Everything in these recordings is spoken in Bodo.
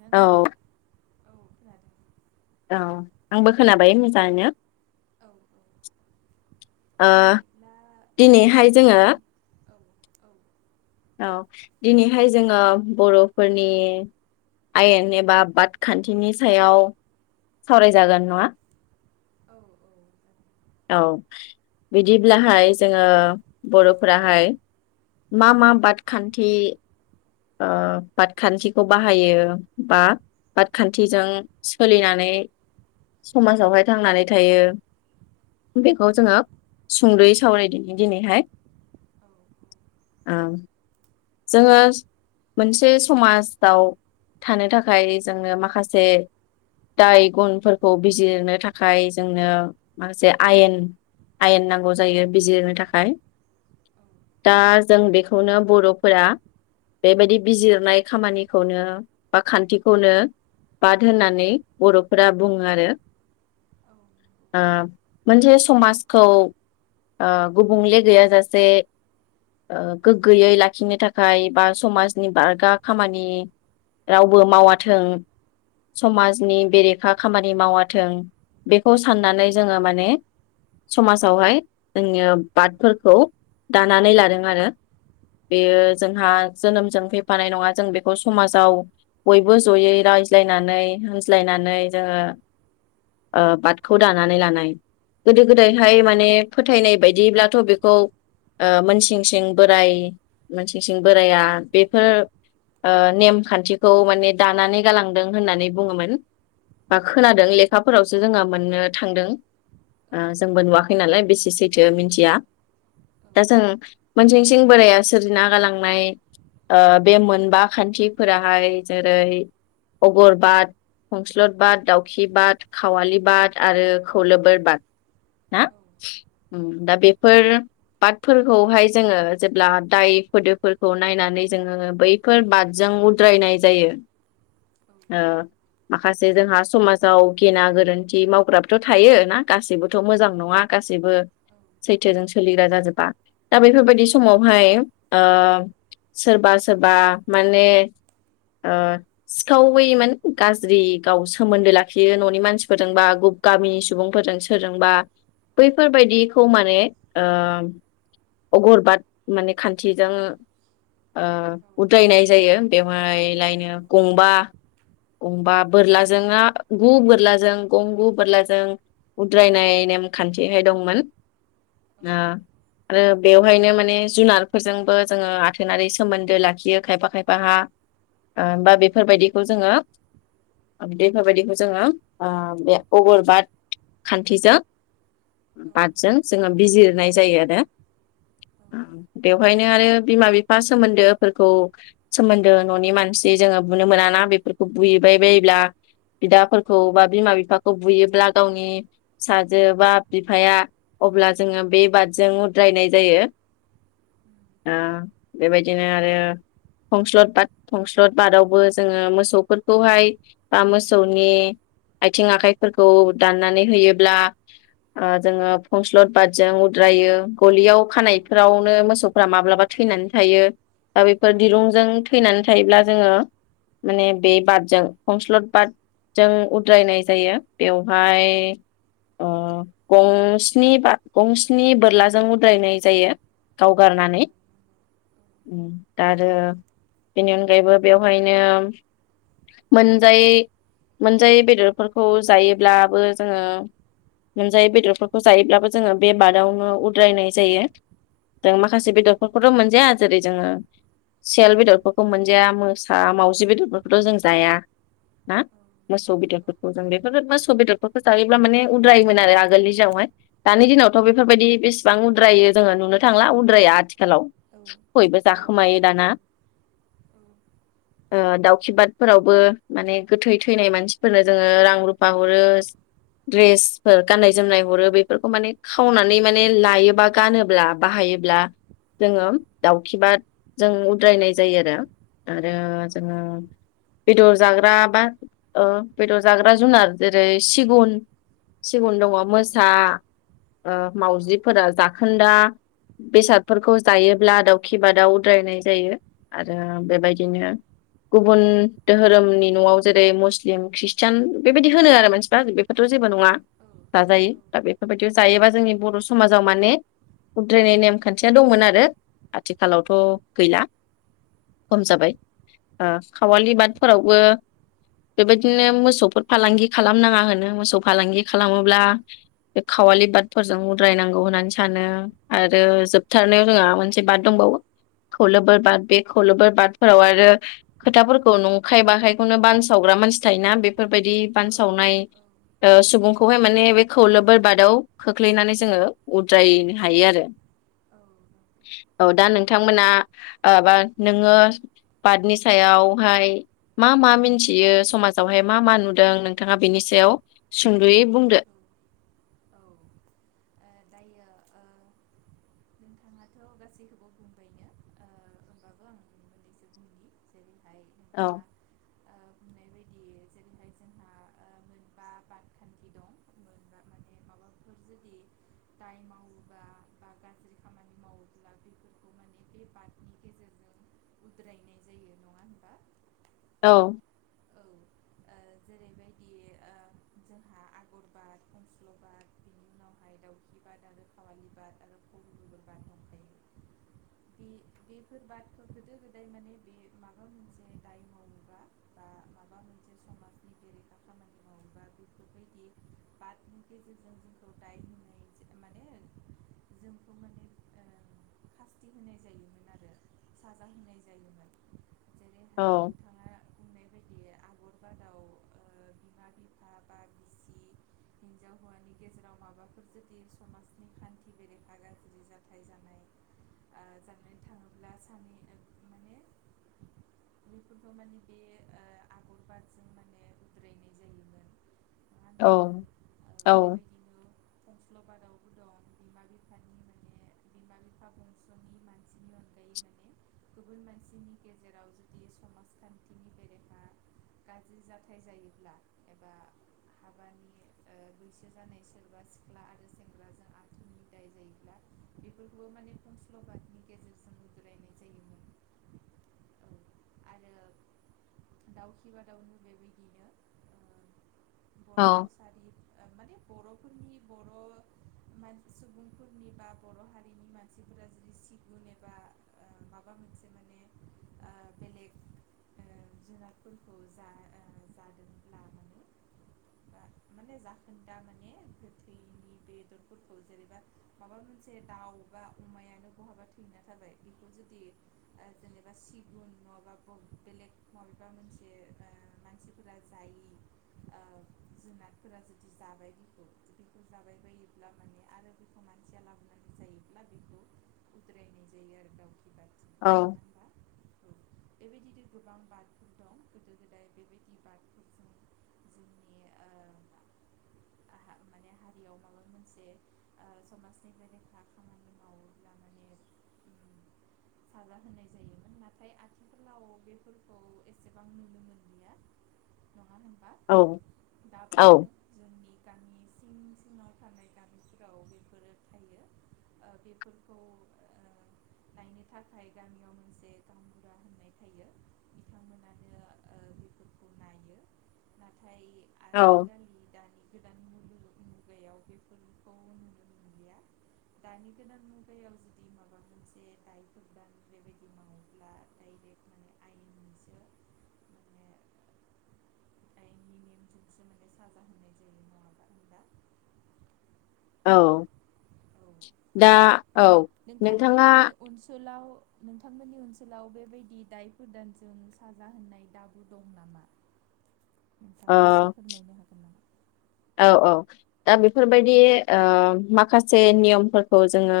ना औ नोंथां औ खोनादों। औ आंबो खोनाबाय मोजाङैनो। औ ओ बिदिब्ला जों दिनैहाय जोङो। दि औ औ औ दिनैहाय जोङो बर'फोरनि आयेन एबा बाद खान्थिनि सायाव सावरायजागोन नङा। औ औ औ बिदिब्लाहाय जोङो बर'फोराहाय मा औ मा बाद खान्थि बादखान्थिखौ बाहायो बा बादखान्थिजों सोलिनानै समाजावहाय थांनानै थायो औ बेखौ जोङो सुंद'यै सावरायदिनि दिनैहाय- औ नंगौ औ औ नंगौ औ नंगौ औ नंगौ औ नंगौ औ नंगौ औ जोङो मोनसे समाजाव थानो थाखाय जोंनो माखासे दाय गुनफोरखौ बिजिरनो थाखाय जोंनो माखासे आयेन आयेन नांगौ जायो बिजिरनो थाखाय दा जों बेखौनो बर' फोरा बेबायदि बिजिरनाय खामानिखौनो बा खान्थिखौनो बाद होननानै बर'फोरा बुङो आरो ओ। मोनसे समाजखौ गुबुंले गैयाजासे ओ गोग्गोयै ला लाखिनो थाखाय बा समाजनि बारगा खामानि रावबो मावाथों समाजनि बेरेखा खामानि मावाथों बेखौ साननानै जोङो माने समाजावहाय जोङो बादफोरखौ दानानै लादों आरो बेयो जोंहा जोनोमजों फैफानाय नङा जों बेखौ समाजाव बयबो जयै रायज्लायनानै होनज्लायनानै जोङो ओ बादखौ दानानै लानाय गोदो गोदायहाय माने फोथायनाय बायदिब्लाथ' बेखौ मोनसिं सिं बोराय मोन सिं सिं बोराया बेफोर ओ नेमखान्थिखौ माने दानानै गालांदों होननानै बुङोमोन बा खोनादों लेखाफोरावसो जोंहा मोननो थांदों जोंबो नुवाखै नालाय बेसे सैथो मिथिया दा जों मोनसिं सिं बोराया सोरजिना गालांनाय बे मोनबा खान्थिफोराहाय जेरै अगरबाद खंस्लद बाद दाउखि बाद खावालि बाद आरो खलोबोर बाद ना दा बेफोर बादफोरखौहाय जोङो जेब्ला दाय फोदोफोरखौ नायनानै जोङो बैफोर बादजों उद्रायनाय जायो ओ माखासे जोंहा समाजाव गेना गोरोन्थि मावग्राबोथ' थायो ना गासैबो थ' मोजां नङा गासैबो सैथोजों सोलिग्रा जाजोबा दा बेफोरबायदि समावहाय ओ सोरबा सोरबा माने ओ सिखावै माने गाज्रि गाव सोमोन्दो लाखियो न'नि मानसिफोरजोंबा गामिनि सुबुंफोरजों सोरजोंबा बैफोरबायदिखौ माने अगरबाद माने खान्थिजों उद्रायनाय जायो बेवहाय लायनो गंबा गंबा बोरलाजो ना गु बोरलाजों गं गु बोरलाजों उद्रायनाय नेमखान्थिहाय दंमोन ना आरो बेवहायनो माने जुनार फोरजोंबो जोङो आथोनारि सोमोन्दो लाखियो खायफा खायफ हा ब बा बेफोरबायदिखौ जोङो बेफोरबायदिखौ जोङो बे अगर बाद खान्थिजों औ औ बादजों जोङो बिजिरनाय जायो आरो बेवहायनो आरो बिमा बिफा सोमोन्दोफोरखौ सोमोन्दो न'नि मानसि जोङो बुनो मोनाना बेफोरखौ बुयैबाय बायोब्ला बिदाफोरखौ बा बिमा बिफाखौ बुयोब्ला गावनि फिसाजो बा बिफाया अब्ला जोङो बे बादजों उद्रायनाय जायो बेबायदिनो आरो फंस्लद बाद फंस्लद बादावबो जोङो मोसौफोरखौहाय बा मोसौनि आथिं आखाइफोरखौ दाननानै होयोब्ला जोङो फंस्लद बादजों उद्रायो गलियाव खानायफोराव नो मोसौफ्रा माब्लाबा थैनानै थायो दा बेफोर दिरुंजों थैनानै थायोब्ला जोङो माने बे बादजों खंस्लद बादजों उद्रायनाय जायो बेवहाय गंस्नि बाद गंस्नि बोरलाजों उद्रायनाय जायो गावगारनानै दा आरो बेनि अनगायैबो बेवहायनो मोनजायै मोनजायै बेदरफोरखौ जायोब्लाबो जोङो मोनजायै बेदरफोरखौ जायोब्लाबो जोङो बे बादावनो उद्रायनाय जायो जों माखासे बेदरफोरखौथ' मोनजाया जेरै जोङो सेल बेदरफोरखौ मोनजाया मोसा मावजि बेदरफोरखौथ' जों जाया ना मोसौ बेदरफोरखौ जों बेफोर मोसौ बेदरफोरखौ जायोब्ला माने उद्रायोमोन आरो आगोलनि जावहाय दानि औ दिनावथ' बेफोरबायदि नंगौ बेसेबां उद्रायो जों नुनो थांला उद्राया आथि खालाव औ बयबो औ जाखोमायो नंगौ दाना। नंगौ औ ओ दाउखि बादफोरावबो माने गोथै थैनाय मानसिफोरनो जोङो रां रुफा हरो द्रेसफोर गाननाय जोमनाय हरो बेफोरखौ माने खावनानै माने लायोबा गानोब्ला बाहायोब्ला जोङो औ दाउखिबाद जों उद्रायनाय जायो आरो आरो जोङो नंगौ बेदर जाग्रा बा ओ बेदर जाग्रा जुनार जेरै सिगुन सिगुन दङ औ मोसा ओ मावउजिफोरा जाखोन्दा बेसादफोरखौ जायोब्ला दाउखि बादावद्रायनाय जायो आरो बेबायदिनो गुबुन धोरोमनि न'आव जेरै मुस्लिम ख्रिस्टियान बेबायदि होनो आरो मानसिफ्रा बेफोरथ' जेबो नङा। औ जाजायो दा बेफोरबायदियाव जायोबा जोंनि बर'समाजाव माने उद्रायनाय नेम खान्थिया दंमोन आरो आथिखालावथ' गैला खम जाबाय ओ खावालि बादफोरावबो बेबायदिनो मोसौफोर फालांगि खालामनाङा होनो मोसौ फालांगि खालामोब्ला बे खावालि बादफोरजों उद्रायनांगौ होननानै सानो आरो जोबथारनायाव जोंहा मोनसे बाद दंबावो खौलोबोर बाद बे खौलोबोर बादफोराव आरो खोथाफोरखौ नंखाय बाखायखौनो बानसावग्रा मानसि थायोना बे फोरबायदि बानसावनाय ओ सुबुं खौहाय माने बे खौलोबोर बादाव खोख्लैनानै जोङो उद्रायनो हायो आरो। नंगौ औ दा नोंथांमोना ओ बा नोङो बादनि सायावहाय मा मा मोनथियो समाजावहाय मा मा नुदों नोंथाङा बेनि सायाव सुंदुयै बुंदो। औ औ ओ दायो ओ नोंथाङाथ' गासैखौबो बुंबायनो ओ होनबाबो आं बे मोननैसो बुंनि जेरै ओमफाय औ नोंथाङा ओ बुंनाय बायदि जेरैहाय जोंहा ओ मोनबा बादखान्थि दं मोनबा माने माबाफोर जुदि दाय मावोबा बा गाज्रि खामानि मावोब्ला बेफोरखौ माने बे बादनि गेजेरजों उद्रायनाय जायो नङा होनबा? औ। औ जेरैबायदि ओ जोंहा आगर बाद खंस्ल' बाद बिनि उनावहाय दाउखि बाद आरो खावालि बाद आरो खर बिग बाद दंखायो बे बेफोर बादखौ गोदो गोदाय माने बे माबा मोनसे दाय मावोबा बा माबा मोनसे समाजनि बेरेखा खामानि मावोबा बेफोरबायदि बादनि गेजेरजों जोंखौ दाय होनाय माने जोंखौ माने ओ खास्थि होनाय जायोमोन आरो साजा होनाय जायोमोन जे औ। बेबायदि आगर बादाव ओ बिमा बिफा बा बिसि हिनजाव हौवानि गेजेराव माबाफोर जुदि समाजनि खान्थि बेरेखा गाज्रि जाथाय जानाय ओ जानानै थाङोब्ला सानै माने बेफोरखौ माने बे ओ आगर बादजों माने उद्रायनाय जायोमोन। नङा औ होनबा ओ औ। बेबायदिनो फंस्ल' बादावबो दं बिमा बिफानि माने बिमा बिफा बंस'नि मानसिनि अनगायै माने गुबुन मानसिनि गेजेराव जुदि समाजखान्थि बिनि बेरेखा गाज्रि जाथाय जायोब्ला एबा हाबानि ओ बैसो जानाय सोरबा सिख्ला आरो सेंग्राजों आथुनि दाय जायोब्ला बेफोरखौबो माने फंस्ल'बादनि गेजेरजों उद्रायनाय जायोमोन औ आरो दाउखि बादाउनो बेबायदिनो ओ औ बर' कसारि ओ माने बर' फोरनि बर' सुबुंफोरनि बा बर' हारिनि मानसिफोरा जुदि सिगुन एबा ओ माबा मोनसे माने ओ बेलेग ओ जुनारफोरखौ जा ओ जादोंब्ला माने माने जाखोनदा माने गोथैनि बेदरफोरखौ जेनेबा माबा मोनसे दाउ बा अमायानो बहाबा थैना थाबाय बेखौ जुदि ओ जेनेबा सिगुन नङाबा बेलेग माबेबा मोनसे ओ मानसिफोरा जायि ओ जुनारफोरा जुदि जाबाय बेखौ बेखौ जाबाय बायोब्ला माने आरो बेखौ मानसिया लाबोनानै जायोब्ला बेखौ उद्रायनाय जायो आरो दाउखे बार। औ। बेबायदि गोबां बादफोर दं गोदो गोदाय बेबायदि बादफोरजों जोंनि ओ माने हारियाव माबा मोनसे ओ समाजनि बेरेखा खामानि मावोब्ला माने ओ साजा होनाय जायोमोन नाथाय आथिखालाव बे फोरखौ एसेबां नुनो मोनलिया मानो होनबा औ दाबो दं जोंनि गामि सिं सिङाव थानाय गामिफोराव बेफोरो थायो ओ बेफोरखौ ओ नायनो थाखाय गामियाव मोनसे गांबुरा होननाय थायो। बिथांमोनानो ओ बेफोरखौ नायो ना थाय औ आजिखालि दानि गोदान मुलु मुगायाव बेफोरखौ नुनो मोनलिया दानि गोदान मुगायाव जुदि माबा मोनसे दायफोर दान बेबायदि मावोब्ला डाइरेक्ट माने आयेननिसो निनिम [unintelligible] साजा होननाय जायो नङाबा [unintelligible] औ। औ दा औ नोंथाङा नो-नोंथांमोननि ओनसोलाव नोंथांमोननि ओनसोलाव बेबायदि दायफोरदानजों साजा होननाय दाबु दं नामा? नोंथाङा ओ एसे फोरमायनो हागोन नामा औ औ दा बेफोरबायदि ओह माखासे नियमफोरखौ जोङो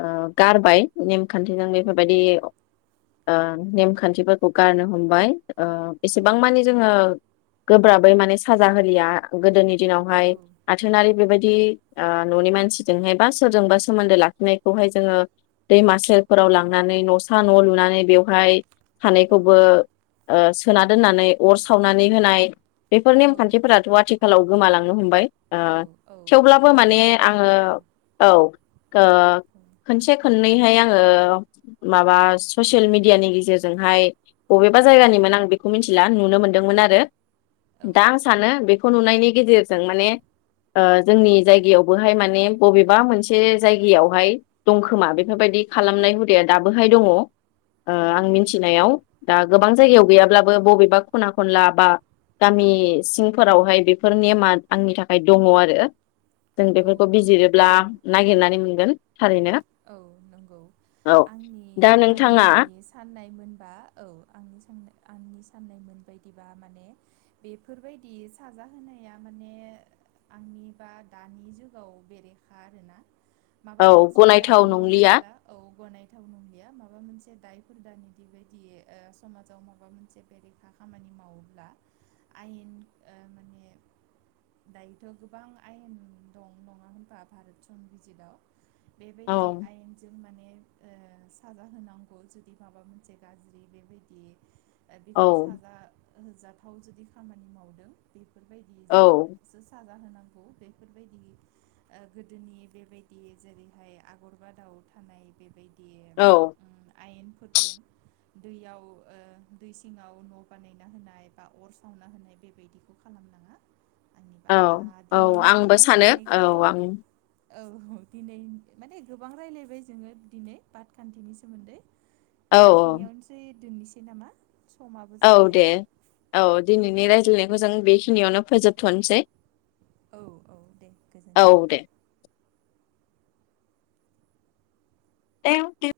ओह गारबाय माने खान्थिनाङै फोरबायदि औ ओह नेमखान्थिफोरखौ गारनो हमबाय ओह एसेबां मानि जोङो गोब्राबै माने साजा होलिया गोदोनि दिनावहाय आथोनारि बेबायदि बि ओह न'नि मानसिजोंहाय बा सोरजोंबा सोमोन्दो लाखिनायखौहाय जोङो दैमासेरफोराव लांनानै न'सा न' लुनानै बेवहाय औ सानैखौबो ओह सोना दोननानै अर सावनानै होनाय। बेफोर औ नेमखान्थिफोराथ' आथि आथिखालाव गोमालांनो हमबाय। औ ओह औ बियो थेवब्लाबो माने गोदोसो आङो दंमोन औ ओह खनसे खन दिनैहाय आङो माबा ससियेल मिडियानि गेजेरजोंहाय। बबेबा औ जायगानिमोन आं बेखौ मिथिला। आं नुनो मोन्दोंमोन आरो। दा आं सानो बेखौ खौ नुनायनि गेजेरजों माने ओह जोंनि जायगायाव बोहाय माने बबेबा मोनसे जायगायावहाय दं खोमा बेफोरबायदि खालामनाय हुद दे दाबोहाय दङ। ओह आं मिथिनायाव दा गोबां औ जायगायाव गैयाब्लाबो बबेबा खना खनला बा गामि सिंफोराव ओमफ्राय बेफोर नेमा आंनि थाखाय दङ आरो। जों औ बेफोरखौ औ बिजिरोब्ला नंगौ नागिरनानै मोनगोन। थारैनो औ नंगौ औ। आंनि दा नोंथाङा आंनि साननायमोनबा औ आंनि साननाय आंनि [inaudible] सान्नाय मोन बायदिबा माने बेफोरबायदि साजा होनोनाया माने आंनि बा दानि जुगाव बेरेखा आरोना? [inaudible] माबा औ मोनसे [inaudible] गनायथाव दायो नंलिया मावोब्ला औ गनाय। [inaudible] गोथाव नंलिया माबा मोनसे दाय हुदानिदि बायदिय ओह समाजाव माबा मोनसे बेरेखा खामानि मावोब्ला आयेन ओह माने दायोथ' गोबां आयेन दं नङा होनबा भारत संबिजितआव [inaudible] औ बेबायदि आयेनजों माने साजा होनांगौ जुदि माबा मोनसे गाज्रि बेबायदि औ बेखौ साजा [unintelligible] ओ जाथाव जुदि खामानि मावदों बे [unintelligible] बेफोरबायदि औ जोंसो साजा होनांगौ [unintelligible] आंखौ बेफोरबायदि ओ गोदोनि बेबायदि जेरै फाय आगरबा दाउ थानाय बेबायदि [inaudible] औ। उम आयेनफोरदों दैयाव ओ दै सिङाव न बानायना होनाय बा अर सावना होनाय बेबायदिखौ खालामनाङा [inaudible] औ आ औ दिनैनि आंबो सानो औ रायलायनायखौ आं औ दिनै [unintelligible] माने गोबां रायलायबाय जोङो दिनै पाटखान्थिनि सोमोन्दै औ [unintelligible] बेखिनियावनोसै। दोननोसै नामा? समाबो औ जाबाय दे औ दिनैनि रायज्लायनायखौ जों बेखिनियावनो फोजोबथनोसै औ औ दे औ गोजोन्थों दे टेउ टेउ